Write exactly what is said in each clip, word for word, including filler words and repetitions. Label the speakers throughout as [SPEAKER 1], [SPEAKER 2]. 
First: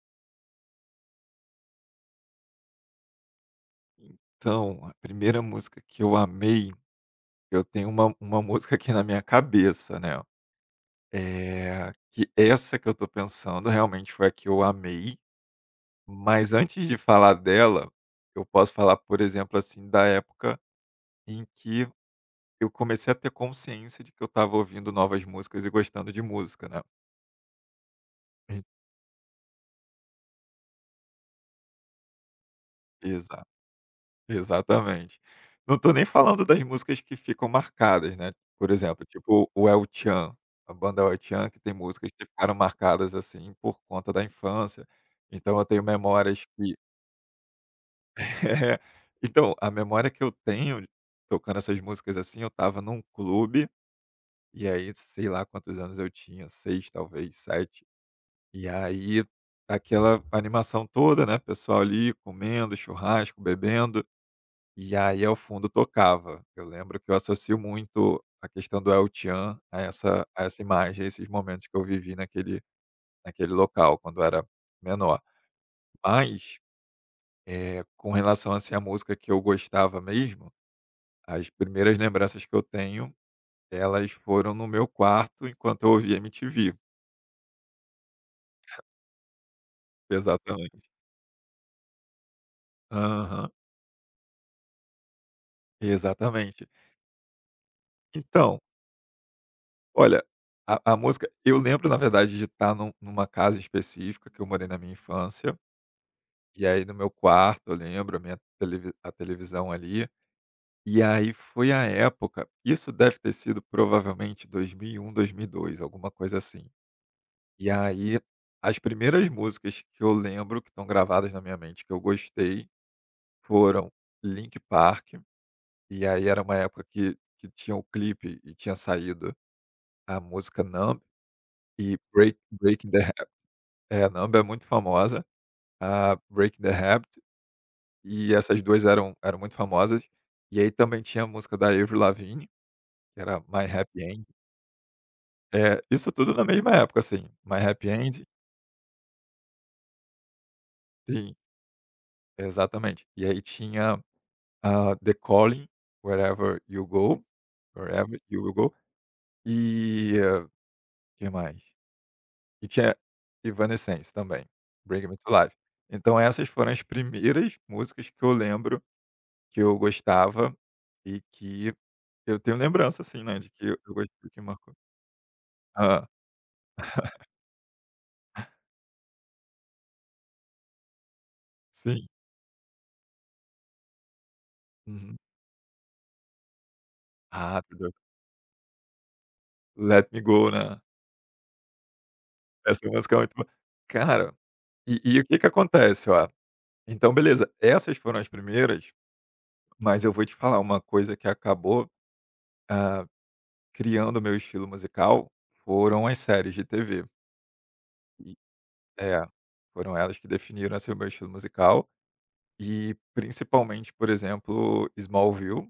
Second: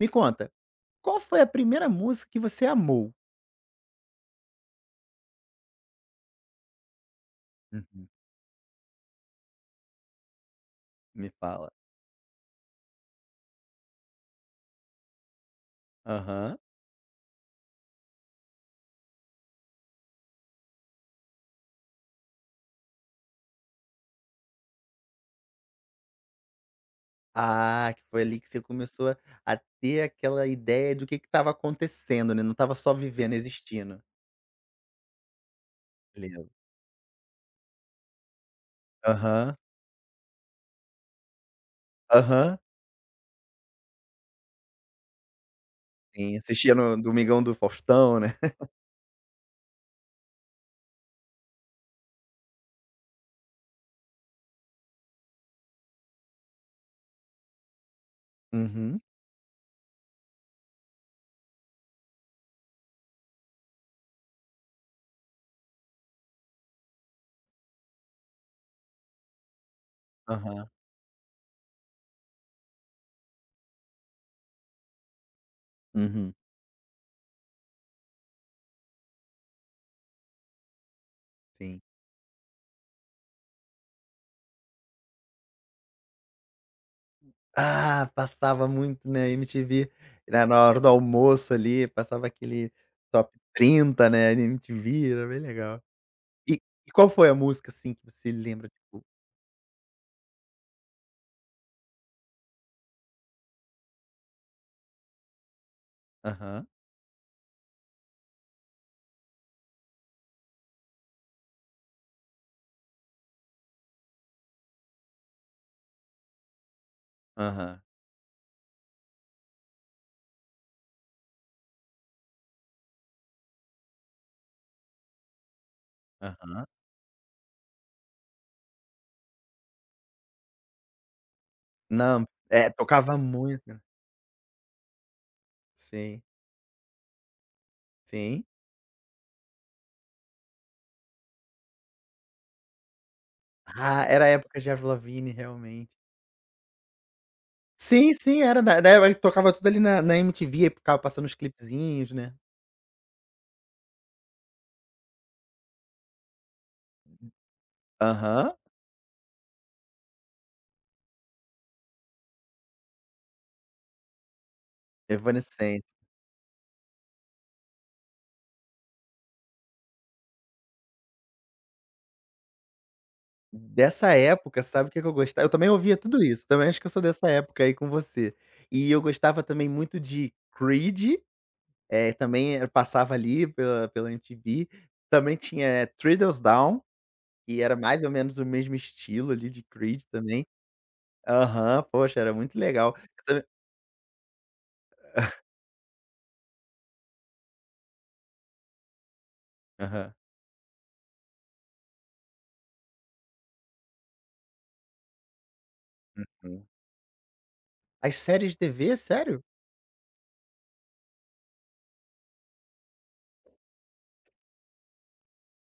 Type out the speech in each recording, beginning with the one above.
[SPEAKER 1] Me conta, qual foi a primeira música que você amou?
[SPEAKER 2] Então, a primeira música que eu amei, eu tenho
[SPEAKER 1] Uhum.
[SPEAKER 2] uma uma música aqui na minha cabeça, né.
[SPEAKER 1] Me fala.
[SPEAKER 2] É que essa que eu tô pensando realmente foi a que eu amei, mas
[SPEAKER 1] Aham.
[SPEAKER 2] antes de falar dela, eu posso falar, por exemplo, assim, da época em que eu comecei a ter consciência de que eu estava ouvindo novas músicas e gostando de música, né.
[SPEAKER 1] Ah, que foi ali que você começou a a ter aquela ideia do que que estava acontecendo, né, não estava só vivendo,
[SPEAKER 2] Exato.
[SPEAKER 1] existindo.
[SPEAKER 2] Exatamente. Não tô nem falando
[SPEAKER 1] Lembro.
[SPEAKER 2] das músicas que ficam marcadas, né, por exemplo, tipo
[SPEAKER 1] Aham,
[SPEAKER 2] o El Tchan, a banda El Tchan que tem músicas que ficaram
[SPEAKER 1] aham.
[SPEAKER 2] marcadas, assim, por conta da infância, então eu tenho
[SPEAKER 1] Sim,
[SPEAKER 2] memórias
[SPEAKER 1] assistia
[SPEAKER 2] que
[SPEAKER 1] no Domingão do Faustão, né.
[SPEAKER 2] é. Então, a memória que eu tenho tocando essas músicas, assim, eu tava num clube, e aí sei lá quantos anos eu tinha, seis talvez, sete. E
[SPEAKER 1] Uhum,
[SPEAKER 2] aí aquela animação toda, né, pessoal ali comendo, churrasco, bebendo. E aí, ao fundo, tocava. Eu lembro que eu associo muito a questão do El Tchan a essa a essa
[SPEAKER 1] aham.
[SPEAKER 2] imagem, a esses momentos que eu vivi naquele naquele local, quando eu era menor.
[SPEAKER 1] Uhum,
[SPEAKER 2] Mas, eh, com relação, assim, à música que eu gostava mesmo, as
[SPEAKER 1] sim.
[SPEAKER 2] primeiras lembranças que eu tenho, elas foram no meu quarto enquanto eu ouvia M T V.
[SPEAKER 1] Ah, passava muito na M T V, na na hora
[SPEAKER 2] Exatamente.
[SPEAKER 1] do almoço ali, passava aquele top
[SPEAKER 2] Aham.
[SPEAKER 1] Trinta, né, na M T V, era bem legal. E
[SPEAKER 2] Exatamente.
[SPEAKER 1] e qual foi a música, assim, que você
[SPEAKER 2] Então,
[SPEAKER 1] lembra, tipo
[SPEAKER 2] olha, a a música eu lembro, na verdade, de estar num numa casa específica que eu morei na minha infância. E
[SPEAKER 1] aham,
[SPEAKER 2] aí no meu quarto, eu lembro, a minha televi a televisão ali, e aí foi a época, isso deve ter sido provavelmente dois mil e um, dois mil e dois, alguma coisa assim. E
[SPEAKER 1] aham,
[SPEAKER 2] aí, as primeiras músicas que eu lembro, que estão gravadas na minha mente, que eu gostei, foram Link Park, e aí era uma
[SPEAKER 1] aham.
[SPEAKER 2] época que que tinha o clipe e tinha saído a música Numb e
[SPEAKER 1] Não,
[SPEAKER 2] Break
[SPEAKER 1] é,
[SPEAKER 2] Breaking the
[SPEAKER 1] tocava muito. Né.
[SPEAKER 2] Ha é, Numb é muito famosa, a
[SPEAKER 1] Sim,
[SPEAKER 2] Breaking the Habit. E
[SPEAKER 1] sim.
[SPEAKER 2] essas duas eram eram muito famosas. E aí também tinha a música da Avril Lavigne, que era My Happy
[SPEAKER 1] Ah,
[SPEAKER 2] End.
[SPEAKER 1] era a época de Avril Lavigne,
[SPEAKER 2] É,
[SPEAKER 1] realmente.
[SPEAKER 2] isso tudo na mesma época, assim, My Happy
[SPEAKER 1] Sim,
[SPEAKER 2] End.
[SPEAKER 1] sim, era da da época que tocava tudo ali na na M T V, aí ficava passando os
[SPEAKER 2] Sim,
[SPEAKER 1] clipezinhos, né.
[SPEAKER 2] exatamente. E aí tinha a The Calling, Wherever You Go, Wherever You Will
[SPEAKER 1] Aham,
[SPEAKER 2] Go, e o que mais? E tinha Evanescence também, Bring Me to Life.
[SPEAKER 1] Evanescence.
[SPEAKER 2] Então essas foram as primeiras músicas que eu lembro que eu gostava e que eu tenho lembrança, assim, né, de que eu eu
[SPEAKER 1] Dessa
[SPEAKER 2] gostei que
[SPEAKER 1] época,
[SPEAKER 2] marcou.
[SPEAKER 1] sabe o que que eu gostava? Eu também ouvia
[SPEAKER 2] Hã,
[SPEAKER 1] tudo isso, também acho que eu sou dessa época aí com você. E eu gostava também muito de Creed.
[SPEAKER 2] sim.
[SPEAKER 1] Eh, também eu passava ali pela pela M T V,
[SPEAKER 2] Uhum.
[SPEAKER 1] também tinha Thrillers Down,
[SPEAKER 2] Ah,
[SPEAKER 1] que era
[SPEAKER 2] meu Deus,
[SPEAKER 1] mais ou menos o mesmo estilo ali de Creed
[SPEAKER 2] Let Me
[SPEAKER 1] também.
[SPEAKER 2] Go, né.
[SPEAKER 1] Aham, poxa, era muito
[SPEAKER 2] Essa
[SPEAKER 1] legal.
[SPEAKER 2] música é
[SPEAKER 1] Eu
[SPEAKER 2] muito
[SPEAKER 1] também
[SPEAKER 2] bo Cara, e e o que que acontece, ó, então beleza, essas foram as primeiras, mas eu
[SPEAKER 1] aham.
[SPEAKER 2] vou te falar uma coisa que acabou, ah, criando o meu estilo musical, foram as séries de
[SPEAKER 1] Uhum.
[SPEAKER 2] T V.
[SPEAKER 1] As
[SPEAKER 2] E
[SPEAKER 1] séries de T V,
[SPEAKER 2] é,
[SPEAKER 1] sério?
[SPEAKER 2] Foram elas que definiram, assim, o meu estilo musical e principalmente, por exemplo, Smallville.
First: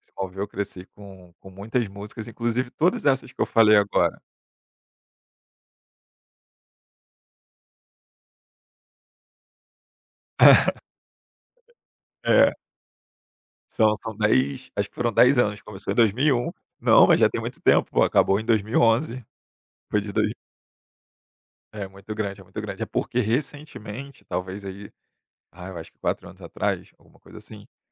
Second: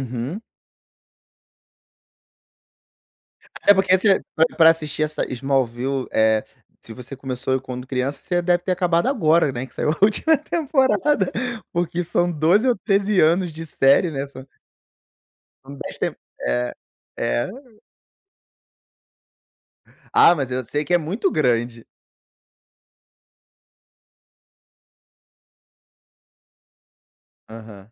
[SPEAKER 2] Smallville eu cresci com com muitas músicas, inclusive todas essas que eu
[SPEAKER 1] Até
[SPEAKER 2] falei
[SPEAKER 1] porque
[SPEAKER 2] agora.
[SPEAKER 1] você pra pra assistir essa Smallville, eh, se você começou quando criança, você deve ter acabado agora, né, que saiu a última temporada, porque são
[SPEAKER 2] É.
[SPEAKER 1] doze ou treze anos de
[SPEAKER 2] São
[SPEAKER 1] série,
[SPEAKER 2] são
[SPEAKER 1] né, são
[SPEAKER 2] dez, acho que foram dez anos,
[SPEAKER 1] são
[SPEAKER 2] começou em
[SPEAKER 1] dez
[SPEAKER 2] dois
[SPEAKER 1] tem
[SPEAKER 2] mil e um
[SPEAKER 1] é,
[SPEAKER 2] Não, mas já tem
[SPEAKER 1] é.
[SPEAKER 2] muito tempo, pô, acabou em dois mil e onze. Foi de dois
[SPEAKER 1] Ah, mas eu sei que é muito
[SPEAKER 2] É
[SPEAKER 1] grande.
[SPEAKER 2] muito grande, é muito grande. É porque recentemente, talvez aí, ah, eu acho que quatro anos atrás, alguma coisa assim,
[SPEAKER 1] Aham.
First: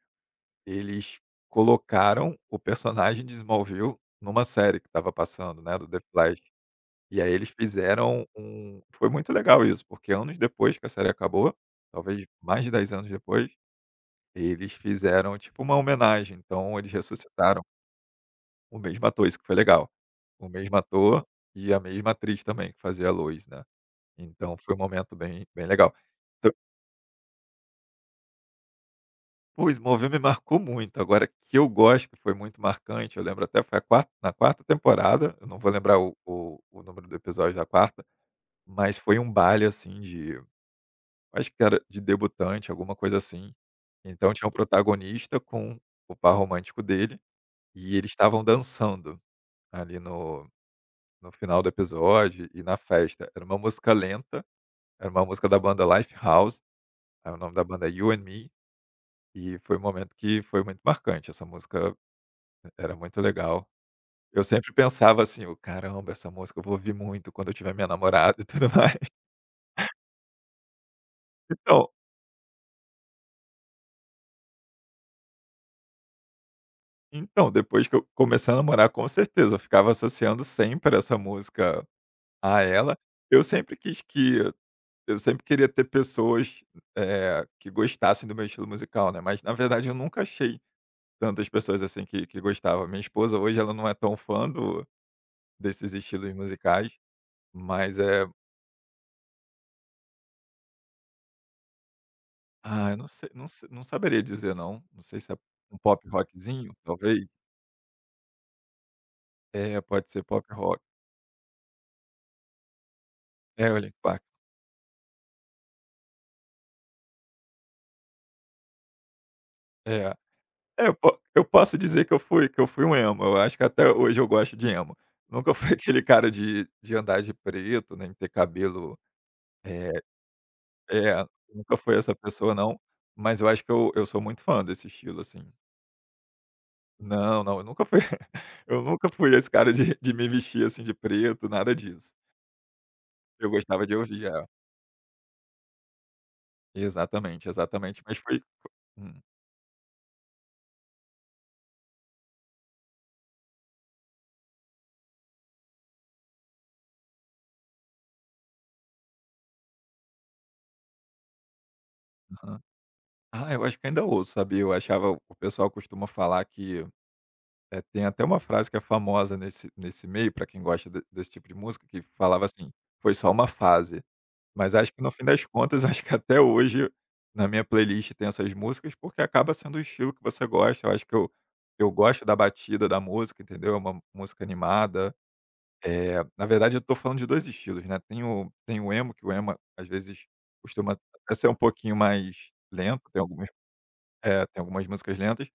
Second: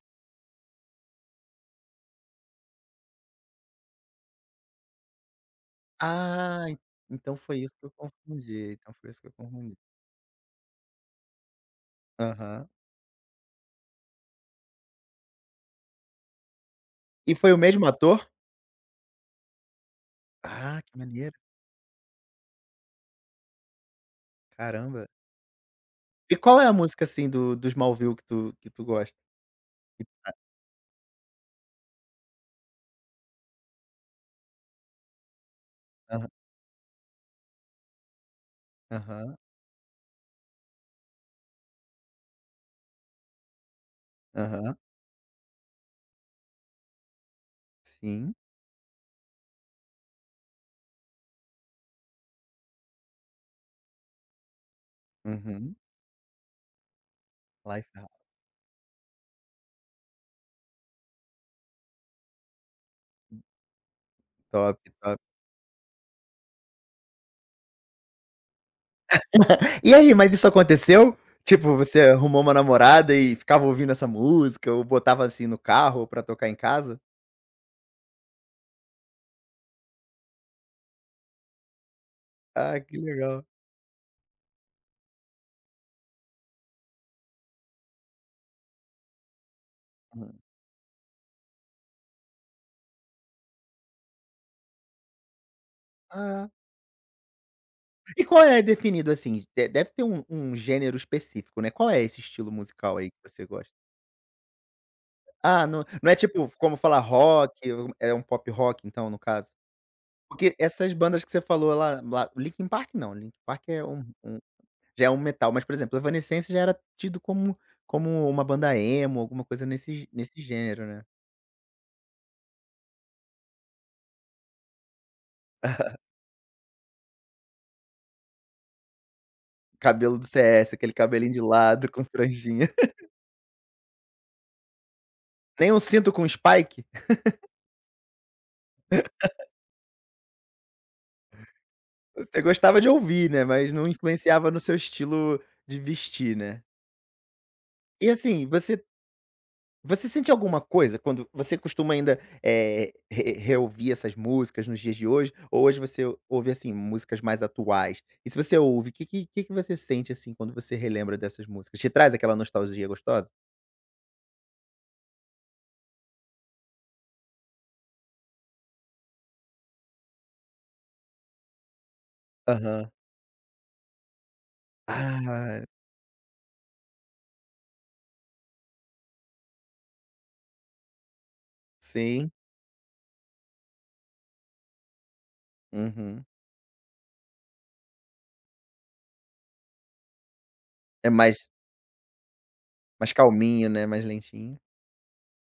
[SPEAKER 2] eles colocaram o personagem de Smallville numa série que estava passando, né, do The Flash.
[SPEAKER 1] Ah, en
[SPEAKER 2] E aí
[SPEAKER 1] então
[SPEAKER 2] eles
[SPEAKER 1] foi isso que eu
[SPEAKER 2] fizeram
[SPEAKER 1] confundi,
[SPEAKER 2] um
[SPEAKER 1] então
[SPEAKER 2] foi
[SPEAKER 1] foi isso que
[SPEAKER 2] muito
[SPEAKER 1] eu
[SPEAKER 2] legal
[SPEAKER 1] confundi.
[SPEAKER 2] isso, porque anos depois que a série acabou, talvez mais
[SPEAKER 1] Aham.
[SPEAKER 2] de dez anos depois, eles fizeram tipo uma homenagem, então eles
[SPEAKER 1] E foi
[SPEAKER 2] ressuscitaram.
[SPEAKER 1] o mesmo ator?
[SPEAKER 2] O mesmo ator, isso que foi legal. O mesmo
[SPEAKER 1] Ah, que
[SPEAKER 2] ator
[SPEAKER 1] maneiro,
[SPEAKER 2] e a mesma atriz também que fazia a Lois, né. Então foi um
[SPEAKER 1] caramba.
[SPEAKER 2] momento bem bem legal.
[SPEAKER 1] E
[SPEAKER 2] Então,
[SPEAKER 1] qual é a música, assim, do dos Smallville que tu que tu gosta?
[SPEAKER 2] o
[SPEAKER 1] Que
[SPEAKER 2] Smallville me marcou muito, agora que eu gosto, que foi muito marcante, eu lembro até foi a quar na quarta temporada, eu não vou lembrar o
[SPEAKER 1] aham,
[SPEAKER 2] o o número do episódio da quarta, mas foi um
[SPEAKER 1] aham,
[SPEAKER 2] baile, assim, de, acho que era de debutante, alguma coisa assim. Então tinha o
[SPEAKER 1] aham,
[SPEAKER 2] protagonista com o par romântico dele, e eles
[SPEAKER 1] sim,
[SPEAKER 2] estavam dançando ali no No final do episódio e na festa. Era uma música lenta, era uma música da
[SPEAKER 1] uhum.
[SPEAKER 2] banda Lifehouse, aí o nome da banda é You and
[SPEAKER 1] Lifehouse,
[SPEAKER 2] Me, e foi um momento que foi muito marcante, essa música, eh, era muito legal. Eu sempre
[SPEAKER 1] top, top.
[SPEAKER 2] pensava assim: "O caramba, essa música eu vou ouvir muito quando eu tiver minha namorada e tudo mais".
[SPEAKER 1] E aí, mas isso aconteceu? Tipo,
[SPEAKER 2] Então
[SPEAKER 1] você arrumou uma namorada e ficava ouvindo essa música ou botava, assim, no carro pra tocar em casa?
[SPEAKER 2] então, depois que eu comecei a namorar, com certeza, eu ficava associando sempre essa música a
[SPEAKER 1] Ah,
[SPEAKER 2] ela.
[SPEAKER 1] que
[SPEAKER 2] Eu
[SPEAKER 1] legal.
[SPEAKER 2] sempre quis que eu sempre queria ter pessoas, eh, que gostassem do meu estilo musical, né, mas na verdade eu nunca
[SPEAKER 1] Hum.
[SPEAKER 2] achei tantas pessoas, assim, que que gostava. Minha esposa hoje ela não é tão fã do desses estilos
[SPEAKER 1] Ah.
[SPEAKER 2] musicais, mas
[SPEAKER 1] E
[SPEAKER 2] é,
[SPEAKER 1] qual é definido assim? De deve ter um um gênero específico, né. Qual é esse estilo
[SPEAKER 2] ah, eu
[SPEAKER 1] musical
[SPEAKER 2] não
[SPEAKER 1] aí
[SPEAKER 2] sei
[SPEAKER 1] que você
[SPEAKER 2] não, se
[SPEAKER 1] gosta?
[SPEAKER 2] não saberia dizer não. Não sei se é
[SPEAKER 1] Ah,
[SPEAKER 2] um
[SPEAKER 1] não
[SPEAKER 2] pop
[SPEAKER 1] não é tipo
[SPEAKER 2] rockzinho,
[SPEAKER 1] como falar
[SPEAKER 2] talvez.
[SPEAKER 1] rock, um, é um pop rock então, no caso?
[SPEAKER 2] É, pode ser pop
[SPEAKER 1] Porque
[SPEAKER 2] rock.
[SPEAKER 1] essas bandas que você falou lá lá Linkin Park não, Linkin Park
[SPEAKER 2] É, o
[SPEAKER 1] é
[SPEAKER 2] Linkin
[SPEAKER 1] um
[SPEAKER 2] Park.
[SPEAKER 1] um já é um metal, mas, por exemplo, Evanescence já era tido como como uma banda emo, alguma coisa nesse
[SPEAKER 2] É.
[SPEAKER 1] nesse gênero,
[SPEAKER 2] É, eu
[SPEAKER 1] né.
[SPEAKER 2] po eu posso dizer que eu fui que eu fui um emo. Eu acho que até hoje eu gosto de emo. Nunca fui aquele cara de de andar de preto, nem ter cabelo, eh,
[SPEAKER 1] Cabelo do C S, aquele
[SPEAKER 2] é,
[SPEAKER 1] cabelinho de
[SPEAKER 2] nunca
[SPEAKER 1] lado
[SPEAKER 2] fui
[SPEAKER 1] com
[SPEAKER 2] essa pessoa
[SPEAKER 1] franjinha.
[SPEAKER 2] não, mas eu acho que eu eu sou muito fã desse estilo, assim.
[SPEAKER 1] Nem um cinto com spike?
[SPEAKER 2] Não, não, eu nunca fui eu nunca fui esse cara de de me vestir, assim, de preto, nada disso.
[SPEAKER 1] Você gostava de ouvir, né,
[SPEAKER 2] Eu
[SPEAKER 1] mas
[SPEAKER 2] gostava
[SPEAKER 1] não
[SPEAKER 2] de ouvir, é.
[SPEAKER 1] influenciava no seu estilo de vestir, né.
[SPEAKER 2] Exatamente, exatamente,
[SPEAKER 1] E
[SPEAKER 2] mas foi,
[SPEAKER 1] assim, você
[SPEAKER 2] hum,
[SPEAKER 1] você sente alguma coisa quando você costuma ainda, eh, re reouvir essas músicas nos dias de hoje, ou hoje você ouve, assim, músicas mais atuais? E se você ouve, o que que que que você sente, assim, quando você relembra dessas músicas? Te traz aquela
[SPEAKER 2] aham.
[SPEAKER 1] nostalgia gostosa?
[SPEAKER 2] Ah, eu acho que ainda ouço, sabia? Eu achava O pessoal costuma falar que, eh, tem até uma frase que é famosa nesse nesse meio, para quem gosta de desse tipo de música, que falava assim:
[SPEAKER 1] Aham.
[SPEAKER 2] "Foi só uma fase". Mas acho que no fim das
[SPEAKER 1] Ah,
[SPEAKER 2] contas, acho que até hoje na minha playlist tem essas músicas, porque acaba sendo o estilo que você gosta. Eu acho que eu eu gosto
[SPEAKER 1] sim.
[SPEAKER 2] da batida da música, entendeu? É uma música animada. Eh,
[SPEAKER 1] Uhum.
[SPEAKER 2] na verdade eu tô falando de dois estilos, né. Tem o tem o emo, que o emo às vezes costuma
[SPEAKER 1] É
[SPEAKER 2] até
[SPEAKER 1] mais
[SPEAKER 2] ser um pouquinho mais lento,
[SPEAKER 1] mais
[SPEAKER 2] tem algumas,
[SPEAKER 1] calminho, né, mais
[SPEAKER 2] é,
[SPEAKER 1] lentinho.
[SPEAKER 2] tem algumas músicas lentas,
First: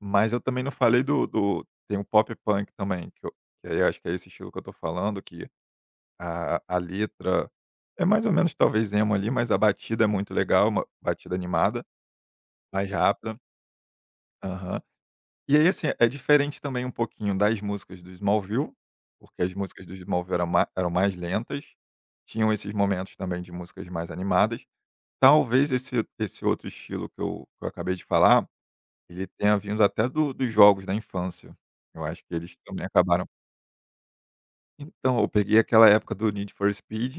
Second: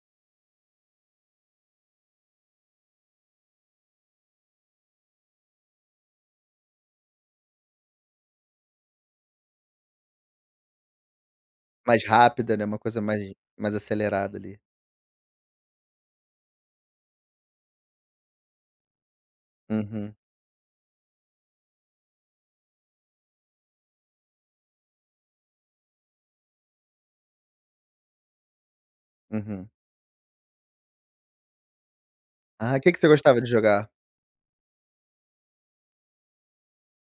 [SPEAKER 2] mas eu também não falei do do tem o pop punk também, que eu que aí eu acho que é esse estilo que eu tô falando que a a letra é mais ou menos talvez emo ali, mas a batida é muito legal, uma batida animada,
[SPEAKER 1] Mais rápida, né, uma
[SPEAKER 2] mais, Uhum,
[SPEAKER 1] coisa mais
[SPEAKER 2] rápida.
[SPEAKER 1] mais acelerada ali.
[SPEAKER 2] Aham. E aí, assim, é diferente também um pouquinho das músicas do Smallville, porque as músicas do
[SPEAKER 1] Uhum,
[SPEAKER 2] Smallville eram ma eram mais lentas, tinham esses momentos também de músicas mais animadas. Talvez esse esse outro estilo que eu que eu acabei de falar, ele tenha
[SPEAKER 1] uhum.
[SPEAKER 2] vindo até do dos jogos da infância. Eu acho que eles
[SPEAKER 1] Ah,
[SPEAKER 2] também
[SPEAKER 1] que que você
[SPEAKER 2] acabaram.
[SPEAKER 1] gostava de jogar?
[SPEAKER 2] Então, eu peguei aquela época do Need for Speed,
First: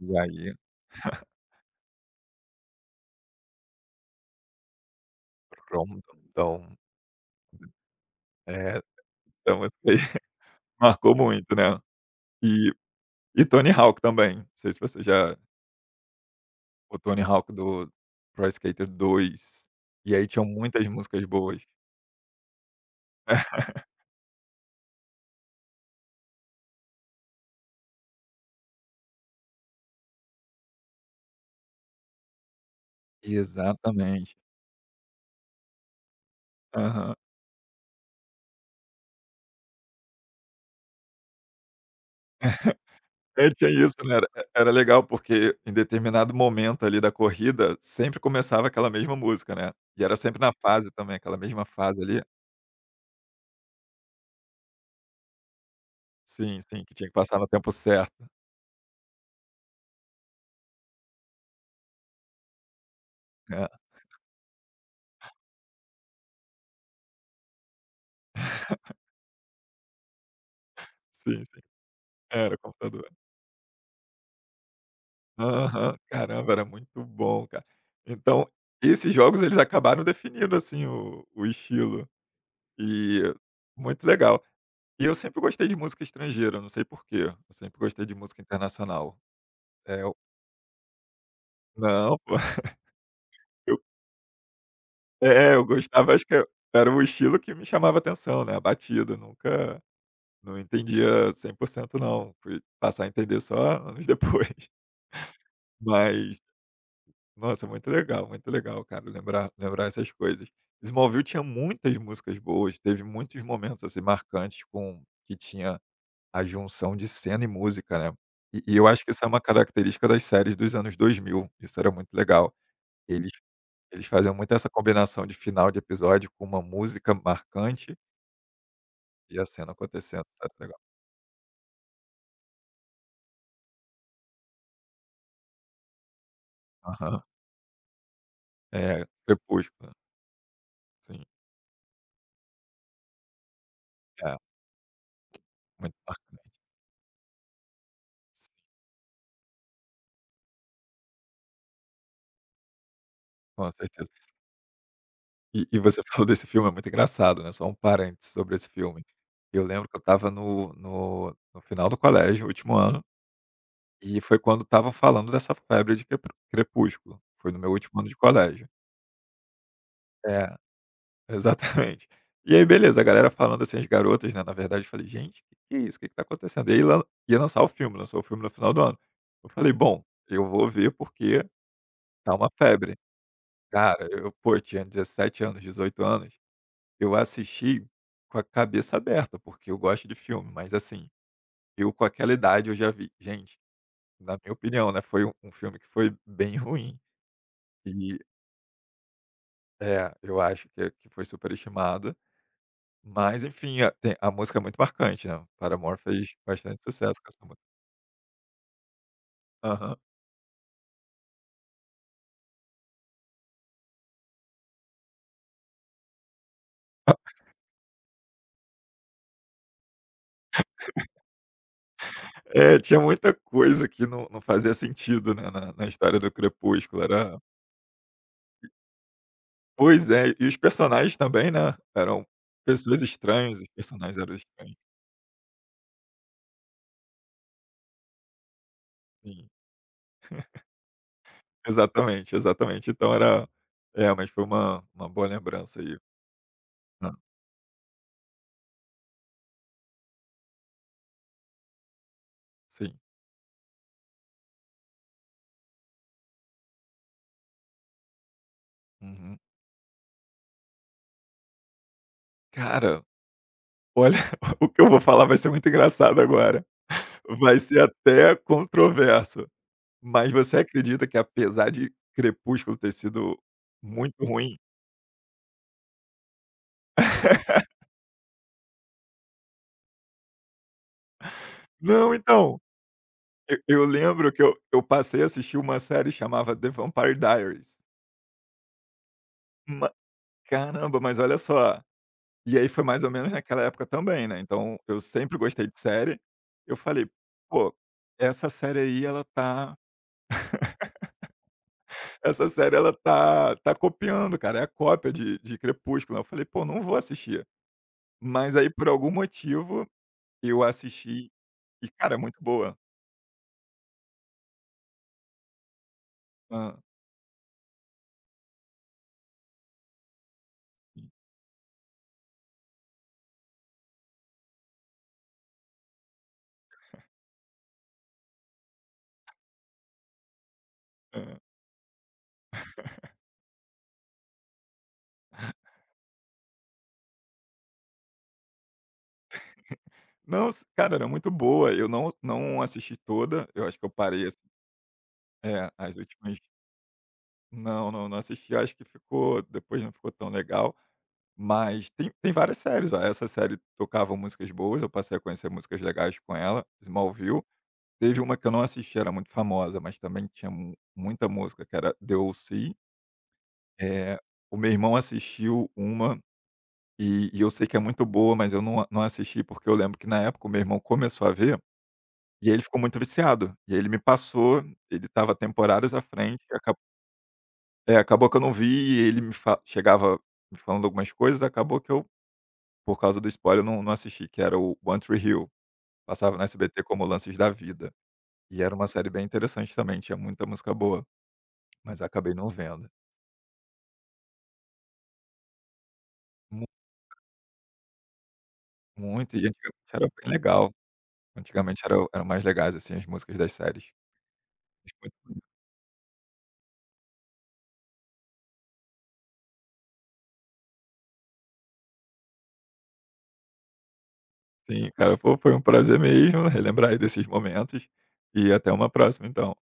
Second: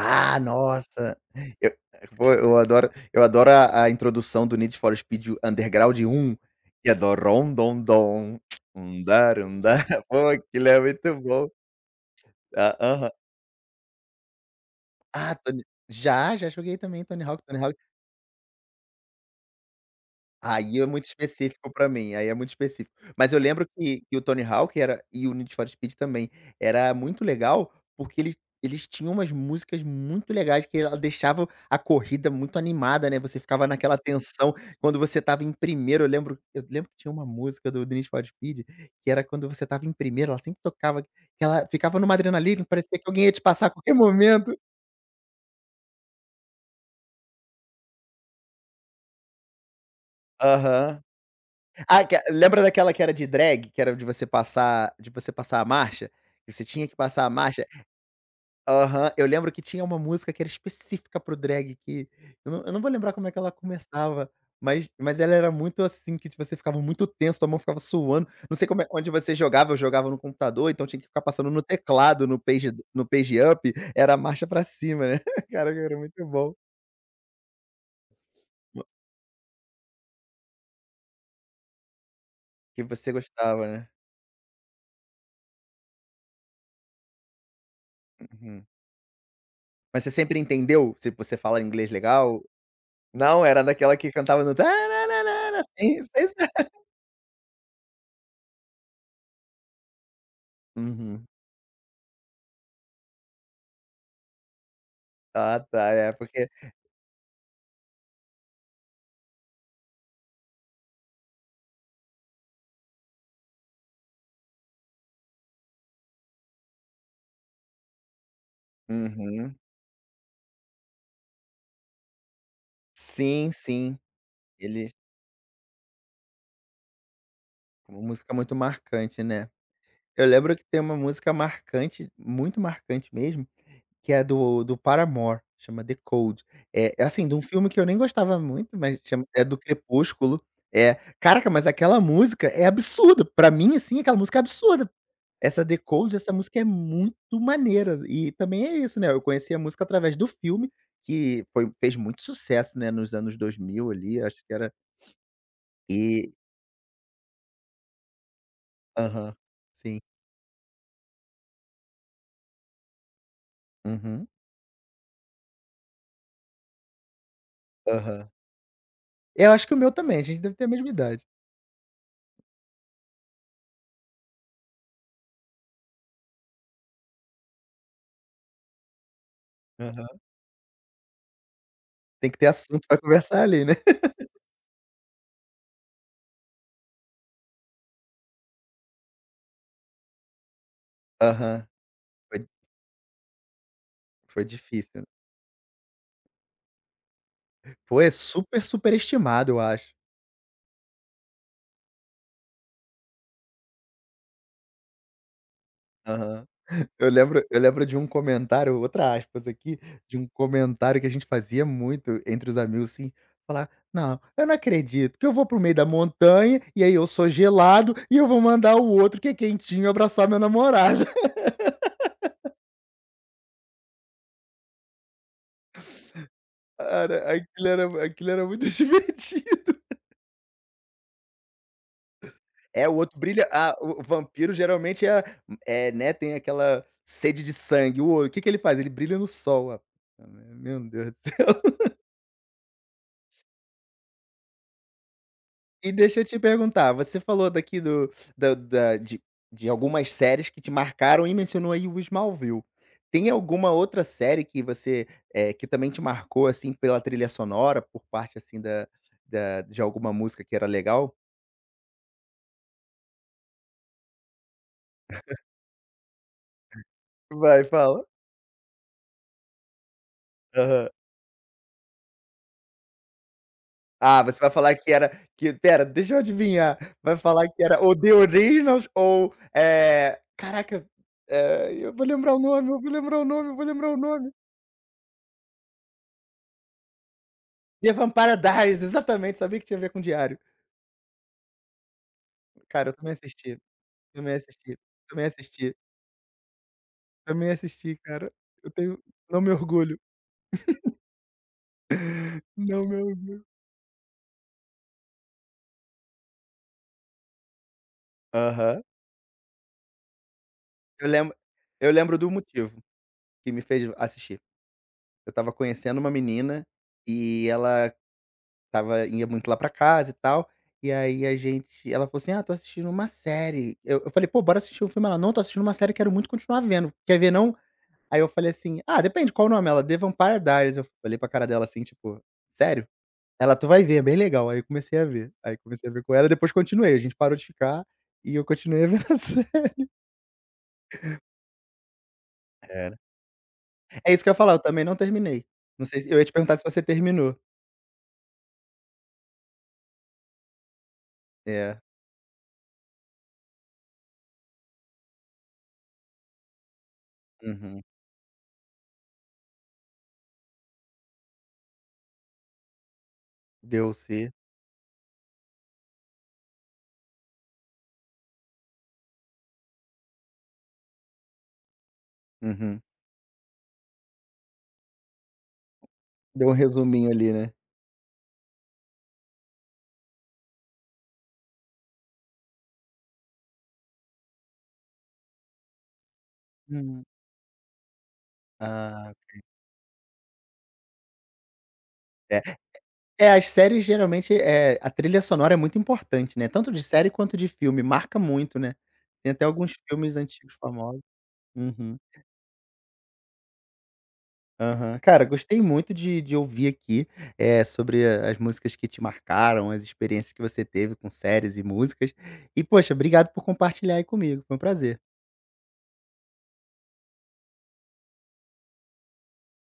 [SPEAKER 2] e aí
[SPEAKER 1] nossa! Eu pô, eu adoro eu adoro a a introdução do Need for Speed Underground
[SPEAKER 2] pronto,
[SPEAKER 1] one,
[SPEAKER 2] então,
[SPEAKER 1] que é dorom dom dom,
[SPEAKER 2] é,
[SPEAKER 1] undar
[SPEAKER 2] essa música
[SPEAKER 1] undar.
[SPEAKER 2] aí
[SPEAKER 1] Pô, aquilo é muito
[SPEAKER 2] marcou
[SPEAKER 1] bom.
[SPEAKER 2] muito, né. E
[SPEAKER 1] Ah, aham.
[SPEAKER 2] e Tony Hawk também, não sei se você
[SPEAKER 1] Ah,
[SPEAKER 2] já,
[SPEAKER 1] Tony já, já joguei
[SPEAKER 2] o
[SPEAKER 1] também
[SPEAKER 2] Tony
[SPEAKER 1] Tony Hawk.
[SPEAKER 2] Hawk
[SPEAKER 1] Tony,
[SPEAKER 2] do Pro Skater dois, e aí tinham
[SPEAKER 1] aí
[SPEAKER 2] muitas
[SPEAKER 1] é muito
[SPEAKER 2] músicas boas.
[SPEAKER 1] específico pra mim, aí é muito específico. Mas eu lembro que que o Tony Hawk era e o Need for Speed também, era muito legal, porque eles eles tinham umas músicas muito legais que ela deixava a corrida muito animada, né, você ficava naquela
[SPEAKER 2] Exatamente.
[SPEAKER 1] tensão quando você tava em primeiro. Eu lembro eu lembro que tinha
[SPEAKER 2] Aham.
[SPEAKER 1] uma música do Need for Speed, que era quando você tava em primeiro, ela sempre tocava, que ela ficava numa adrenalina, parecia que alguém ia te
[SPEAKER 2] É,
[SPEAKER 1] passar
[SPEAKER 2] tinha
[SPEAKER 1] a qualquer
[SPEAKER 2] isso, né, era
[SPEAKER 1] momento.
[SPEAKER 2] era legal porque em determinado momento ali da corrida, sempre começava aquela mesma música, né, e era sempre na fase
[SPEAKER 1] Aham.
[SPEAKER 2] também, aquela mesma fase
[SPEAKER 1] Ah, que
[SPEAKER 2] ali.
[SPEAKER 1] lembra daquela que era de drag, que era de você passar de você passar a marcha? Que
[SPEAKER 2] Sim,
[SPEAKER 1] você
[SPEAKER 2] sim,
[SPEAKER 1] tinha
[SPEAKER 2] que
[SPEAKER 1] que
[SPEAKER 2] tinha que
[SPEAKER 1] passar a
[SPEAKER 2] passar no
[SPEAKER 1] marcha?
[SPEAKER 2] tempo certo.
[SPEAKER 1] Aham, eu lembro que tinha uma música que era específica pro drag que eu não eu não vou lembrar como é que ela
[SPEAKER 2] É.
[SPEAKER 1] começava, mas mas ela era muito assim que tipo, você ficava muito tenso, tua mão ficava suando, não sei como é onde você jogava, eu jogava no computador, então tinha que ficar
[SPEAKER 2] Sim,
[SPEAKER 1] passando
[SPEAKER 2] sim.
[SPEAKER 1] no teclado, no
[SPEAKER 2] Era
[SPEAKER 1] page no
[SPEAKER 2] computador.
[SPEAKER 1] page up, era a marcha pra cima, né. Caraca,
[SPEAKER 2] Aham.
[SPEAKER 1] era muito
[SPEAKER 2] Caramba,
[SPEAKER 1] bom.
[SPEAKER 2] era muito bom, cara. Então, esses jogos eles acabaram definindo, assim, o o estilo.
[SPEAKER 1] Que você
[SPEAKER 2] E
[SPEAKER 1] gostava, né.
[SPEAKER 2] muito legal. E eu sempre gostei de música estrangeira, não sei por quê. Eu sempre gostei de música
[SPEAKER 1] Uhum.
[SPEAKER 2] internacional. É,
[SPEAKER 1] Mas você
[SPEAKER 2] eu,
[SPEAKER 1] sempre entendeu? Se você fala inglês
[SPEAKER 2] não, pô.
[SPEAKER 1] legal? Não, era
[SPEAKER 2] Eu
[SPEAKER 1] daquela que cantava no
[SPEAKER 2] é,
[SPEAKER 1] tararara,
[SPEAKER 2] eu
[SPEAKER 1] sim,
[SPEAKER 2] gostava, acho
[SPEAKER 1] pois
[SPEAKER 2] que é
[SPEAKER 1] é.
[SPEAKER 2] era o estilo que me chamava atenção, né, a batida. Nunca, não
[SPEAKER 1] Uhum.
[SPEAKER 2] entendia cem por cento não, fui passar a entender só anos depois.
[SPEAKER 1] Ah, tá, é
[SPEAKER 2] Mas,
[SPEAKER 1] porque
[SPEAKER 2] nossa, muito legal, muito legal, cara, lembrar lembrar essas coisas. Smallville tinha muitas músicas boas, teve muitos momentos, assim, marcantes com que tinha a junção de cena e música, né. E e eu acho que isso é uma
[SPEAKER 1] uhum.
[SPEAKER 2] característica das séries dos anos dois mil. Isso era muito legal. Eles
[SPEAKER 1] Sim, sim,
[SPEAKER 2] eles faziam muito essa
[SPEAKER 1] ele
[SPEAKER 2] combinação de final de episódio com uma música marcante
[SPEAKER 1] uma música muito marcante,
[SPEAKER 2] e a
[SPEAKER 1] né.
[SPEAKER 2] cena
[SPEAKER 1] Eu
[SPEAKER 2] acontecendo, isso era
[SPEAKER 1] lembro que
[SPEAKER 2] legal.
[SPEAKER 1] tem uma música marcante, muito marcante mesmo, que é do do Paramore, chama The Cold. É é
[SPEAKER 2] Aham.
[SPEAKER 1] assim, de um filme que eu nem gostava muito,
[SPEAKER 2] É,
[SPEAKER 1] mas chama é do
[SPEAKER 2] Crepúsculo,
[SPEAKER 1] Crepúsculo. É.
[SPEAKER 2] sim.
[SPEAKER 1] Caraca, mas aquela música é absurda, pra mim, assim, aquela
[SPEAKER 2] É,
[SPEAKER 1] música é absurda. Essa The
[SPEAKER 2] muito
[SPEAKER 1] Cold, essa
[SPEAKER 2] marcante.
[SPEAKER 1] música é muito maneira e
[SPEAKER 2] Sim,
[SPEAKER 1] também é isso, né, eu conheci a música através do filme, que foi fez muito sucesso, né, nos anos
[SPEAKER 2] com
[SPEAKER 1] dois mil
[SPEAKER 2] certeza.
[SPEAKER 1] ali, acho que era
[SPEAKER 2] E e você falou
[SPEAKER 1] e
[SPEAKER 2] desse filme, é muito engraçado, né, só um parênteses sobre esse filme.
[SPEAKER 1] aham,
[SPEAKER 2] Eu lembro que eu
[SPEAKER 1] sim.
[SPEAKER 2] estava no no no final do colégio, último ano, e
[SPEAKER 1] Uhum.
[SPEAKER 2] foi quando estava falando dessa febre de crepru Crepúsculo, foi no meu último ano de
[SPEAKER 1] Aham.
[SPEAKER 2] colégio.
[SPEAKER 1] Eu acho que o meu também, a gente
[SPEAKER 2] É,
[SPEAKER 1] deve ter a mesma idade.
[SPEAKER 2] exatamente. E aí beleza, a galera falando, assim, as garotas, né, na verdade, eu falei: "Gente, que que é isso? O que que tá acontecendo?" E aí lan ia lançar o filme, lançou o filme no final do ano. Eu falei: "Bom,
[SPEAKER 1] Aham.
[SPEAKER 2] eu vou ver porque
[SPEAKER 1] Tem
[SPEAKER 2] tá
[SPEAKER 1] que ter
[SPEAKER 2] uma
[SPEAKER 1] assunto
[SPEAKER 2] febre".
[SPEAKER 1] pra conversar ali, né.
[SPEAKER 2] Cara, eu, pô, eu tinha dezessete anos, dezoito anos. Eu assisti com a cabeça aberta, porque eu gosto de filme, mas assim,
[SPEAKER 1] Aham.
[SPEAKER 2] eu com aquela
[SPEAKER 1] Foi
[SPEAKER 2] idade eu já vi, gente, na
[SPEAKER 1] foi
[SPEAKER 2] minha opinião,
[SPEAKER 1] difícil.
[SPEAKER 2] né,
[SPEAKER 1] Né?
[SPEAKER 2] foi um um filme que foi bem ruim.
[SPEAKER 1] Foi
[SPEAKER 2] E
[SPEAKER 1] super super estimado, eu acho.
[SPEAKER 2] é, eu acho que que foi superestimado, mas enfim, a tem a música é muito marcante, né, Paramore fez
[SPEAKER 1] Aham.
[SPEAKER 2] bastante
[SPEAKER 1] Eu
[SPEAKER 2] sucesso com essa
[SPEAKER 1] lembro
[SPEAKER 2] música.
[SPEAKER 1] eu lembro de um comentário, outra aspas aqui,
[SPEAKER 2] Aham.
[SPEAKER 1] de um comentário que a gente fazia muito entre os amigos, assim, falar: "Não, eu não acredito que eu vou para o meio da montanha, e aí eu sou gelado, e eu vou mandar o outro que é quentinho abraçar meu namorado".
[SPEAKER 2] É, tinha muita coisa que não não fazia sentido, né, na na história do Crepúsculo,
[SPEAKER 1] Cara,
[SPEAKER 2] era,
[SPEAKER 1] aquilo era aquilo era muito divertido.
[SPEAKER 2] pois é, e os personagens também, né, eram
[SPEAKER 1] É, o
[SPEAKER 2] pessoas
[SPEAKER 1] outro brilha
[SPEAKER 2] estranhas, os
[SPEAKER 1] ah, o
[SPEAKER 2] personagens eram
[SPEAKER 1] vampiro
[SPEAKER 2] estranhos.
[SPEAKER 1] geralmente é é, né, tem aquela sede de sangue. O o que que ele faz? Ele brilha no
[SPEAKER 2] Sim.
[SPEAKER 1] sol. Ah, meu Deus do
[SPEAKER 2] Exatamente, exatamente. Então era é, mas foi uma uma boa lembrança
[SPEAKER 1] E
[SPEAKER 2] aí.
[SPEAKER 1] deixa eu te perguntar,
[SPEAKER 2] Hã,
[SPEAKER 1] você falou daqui do da da de de algumas séries que te marcaram e mencionou aí o Smallville.
[SPEAKER 2] sim.
[SPEAKER 1] Tem alguma outra série que você, eh, que também te marcou, assim, pela trilha sonora, por parte, assim, da
[SPEAKER 2] Uhum.
[SPEAKER 1] da de alguma música que era legal?
[SPEAKER 2] Cara, olha, o que eu vou falar vai ser muito engraçado agora. Vai
[SPEAKER 1] Vai,
[SPEAKER 2] ser
[SPEAKER 1] fala.
[SPEAKER 2] até controverso, mas você
[SPEAKER 1] Aham.
[SPEAKER 2] acredita que apesar de Crepúsculo ter sido
[SPEAKER 1] Ah,
[SPEAKER 2] muito
[SPEAKER 1] você vai
[SPEAKER 2] ruim.
[SPEAKER 1] falar que era que espera, deixa eu adivinhar, vai falar que era ou The Originals ou, eh, caraca, eh, eu vou
[SPEAKER 2] Não,
[SPEAKER 1] lembrar o
[SPEAKER 2] então,
[SPEAKER 1] nome, eu vou lembrar o nome, eu
[SPEAKER 2] eu
[SPEAKER 1] vou
[SPEAKER 2] eu
[SPEAKER 1] lembrar o nome.
[SPEAKER 2] lembro que eu eu passei a assistir uma série chamada The Vampire Diaries.
[SPEAKER 1] The Vampire Diaries, exatamente, sabia que tinha a
[SPEAKER 2] Ma
[SPEAKER 1] ver com diário.
[SPEAKER 2] caramba, mas olha só. E aí foi
[SPEAKER 1] Cara, eu
[SPEAKER 2] mais ou
[SPEAKER 1] também
[SPEAKER 2] menos
[SPEAKER 1] assisti,
[SPEAKER 2] naquela época também,
[SPEAKER 1] também
[SPEAKER 2] né, então
[SPEAKER 1] assisti,
[SPEAKER 2] eu
[SPEAKER 1] também
[SPEAKER 2] sempre gostei
[SPEAKER 1] assisti,
[SPEAKER 2] de série, eu falei:
[SPEAKER 1] também
[SPEAKER 2] "Pô,
[SPEAKER 1] assisti, cara.
[SPEAKER 2] essa
[SPEAKER 1] Eu
[SPEAKER 2] série
[SPEAKER 1] tenho
[SPEAKER 2] aí ela
[SPEAKER 1] não me
[SPEAKER 2] tá
[SPEAKER 1] orgulho,
[SPEAKER 2] essa série
[SPEAKER 1] não
[SPEAKER 2] ela
[SPEAKER 1] me orgulho.
[SPEAKER 2] tá tá copiando, cara, é a cópia de de Crepúsculo", eu falei: "Pô, não vou assistir". Mas aí
[SPEAKER 1] Aham.
[SPEAKER 2] por algum motivo eu
[SPEAKER 1] Eu
[SPEAKER 2] assisti
[SPEAKER 1] lembro
[SPEAKER 2] e,
[SPEAKER 1] eu
[SPEAKER 2] cara,
[SPEAKER 1] lembro
[SPEAKER 2] é
[SPEAKER 1] do
[SPEAKER 2] muito boa.
[SPEAKER 1] motivo que me fez assistir. Eu estava conhecendo uma menina
[SPEAKER 2] Hã,
[SPEAKER 1] e ela estava ia muito lá pra casa e tal, e aí a gente ela falou assim: "Ah, tô assistindo uma série". Eu eu falei: "Pô, bora assistir um filme". Ela: "Não, tô assistindo uma série, quero muito continuar vendo. Quer ver não?" Aí eu falei assim: "Ah, depende, qual o nome?" Ela: "The Vampire Diaries". Eu falei
[SPEAKER 2] hã.
[SPEAKER 1] pra cara dela, assim, tipo: "Sério?" Ela: "Tu vai ver, é bem legal". Aí eu comecei a ver. Aí comecei a ver com ela depois continuei, a gente parou de ficar e eu continuei a ver a série.
[SPEAKER 2] Não, s cara, era muito boa, eu não não assisti
[SPEAKER 1] Era.
[SPEAKER 2] toda, eu acho que eu
[SPEAKER 1] É isso
[SPEAKER 2] parei
[SPEAKER 1] que eu ia
[SPEAKER 2] assim,
[SPEAKER 1] falar, eu também não terminei.
[SPEAKER 2] é,
[SPEAKER 1] Não
[SPEAKER 2] as
[SPEAKER 1] sei se eu ia te
[SPEAKER 2] últimas,
[SPEAKER 1] perguntar se você terminou.
[SPEAKER 2] não, não, não assisti. Eu acho que ficou, depois não ficou tão legal.
[SPEAKER 1] É.
[SPEAKER 2] Mas tem tem várias séries, ó, essa série tocava músicas boas, eu passei a conhecer músicas legais com ela, Smallville.
[SPEAKER 1] Uhum.
[SPEAKER 2] Teve uma que eu não assisti, era muito famosa, mas também tinha mu muita música, que era The O C. Eh,
[SPEAKER 1] D L C.
[SPEAKER 2] o meu irmão assistiu uma e e eu sei que é muito boa, mas eu não a não assisti, porque eu lembro que na época o meu irmão começou a ver, e aí ele ficou
[SPEAKER 1] Uhum.
[SPEAKER 2] muito viciado, e aí ele me passou, ele estava temporadas à frente,
[SPEAKER 1] Deu um
[SPEAKER 2] e aca
[SPEAKER 1] resuminho ali, né.
[SPEAKER 2] é, acabou que eu não vi, e ele me fa chegava me falando algumas coisas, acabou que eu, por causa do spoiler, eu não não assisti, que era o One Tree Hill, passava no S B T como
[SPEAKER 1] Hum.
[SPEAKER 2] Lances da Vida, e era uma série
[SPEAKER 1] Ah,
[SPEAKER 2] bem interessante também, tinha muita música boa, mas acabei
[SPEAKER 1] é.
[SPEAKER 2] não vendo.
[SPEAKER 1] É, as séries geralmente, é a trilha sonora é muito importante, né,
[SPEAKER 2] Mu
[SPEAKER 1] tanto de série quanto de filme, marca muito, né. Tem
[SPEAKER 2] muito,
[SPEAKER 1] até
[SPEAKER 2] e antigamente
[SPEAKER 1] alguns
[SPEAKER 2] era
[SPEAKER 1] filmes
[SPEAKER 2] bem
[SPEAKER 1] antigos
[SPEAKER 2] legal,
[SPEAKER 1] famosos.
[SPEAKER 2] antigamente era
[SPEAKER 1] Uhum.
[SPEAKER 2] eram mais legais, assim, as músicas das séries.
[SPEAKER 1] Aham. Cara, gostei muito de de ouvir aqui, eh, sobre a as músicas que te marcaram, as experiências que você teve com séries e músicas. E, poxa, obrigado por compartilhar aí comigo, foi um
[SPEAKER 2] Sim,
[SPEAKER 1] prazer.
[SPEAKER 2] cara, pô, foi um prazer mesmo relembrar aí desses momentos, e até uma próxima então.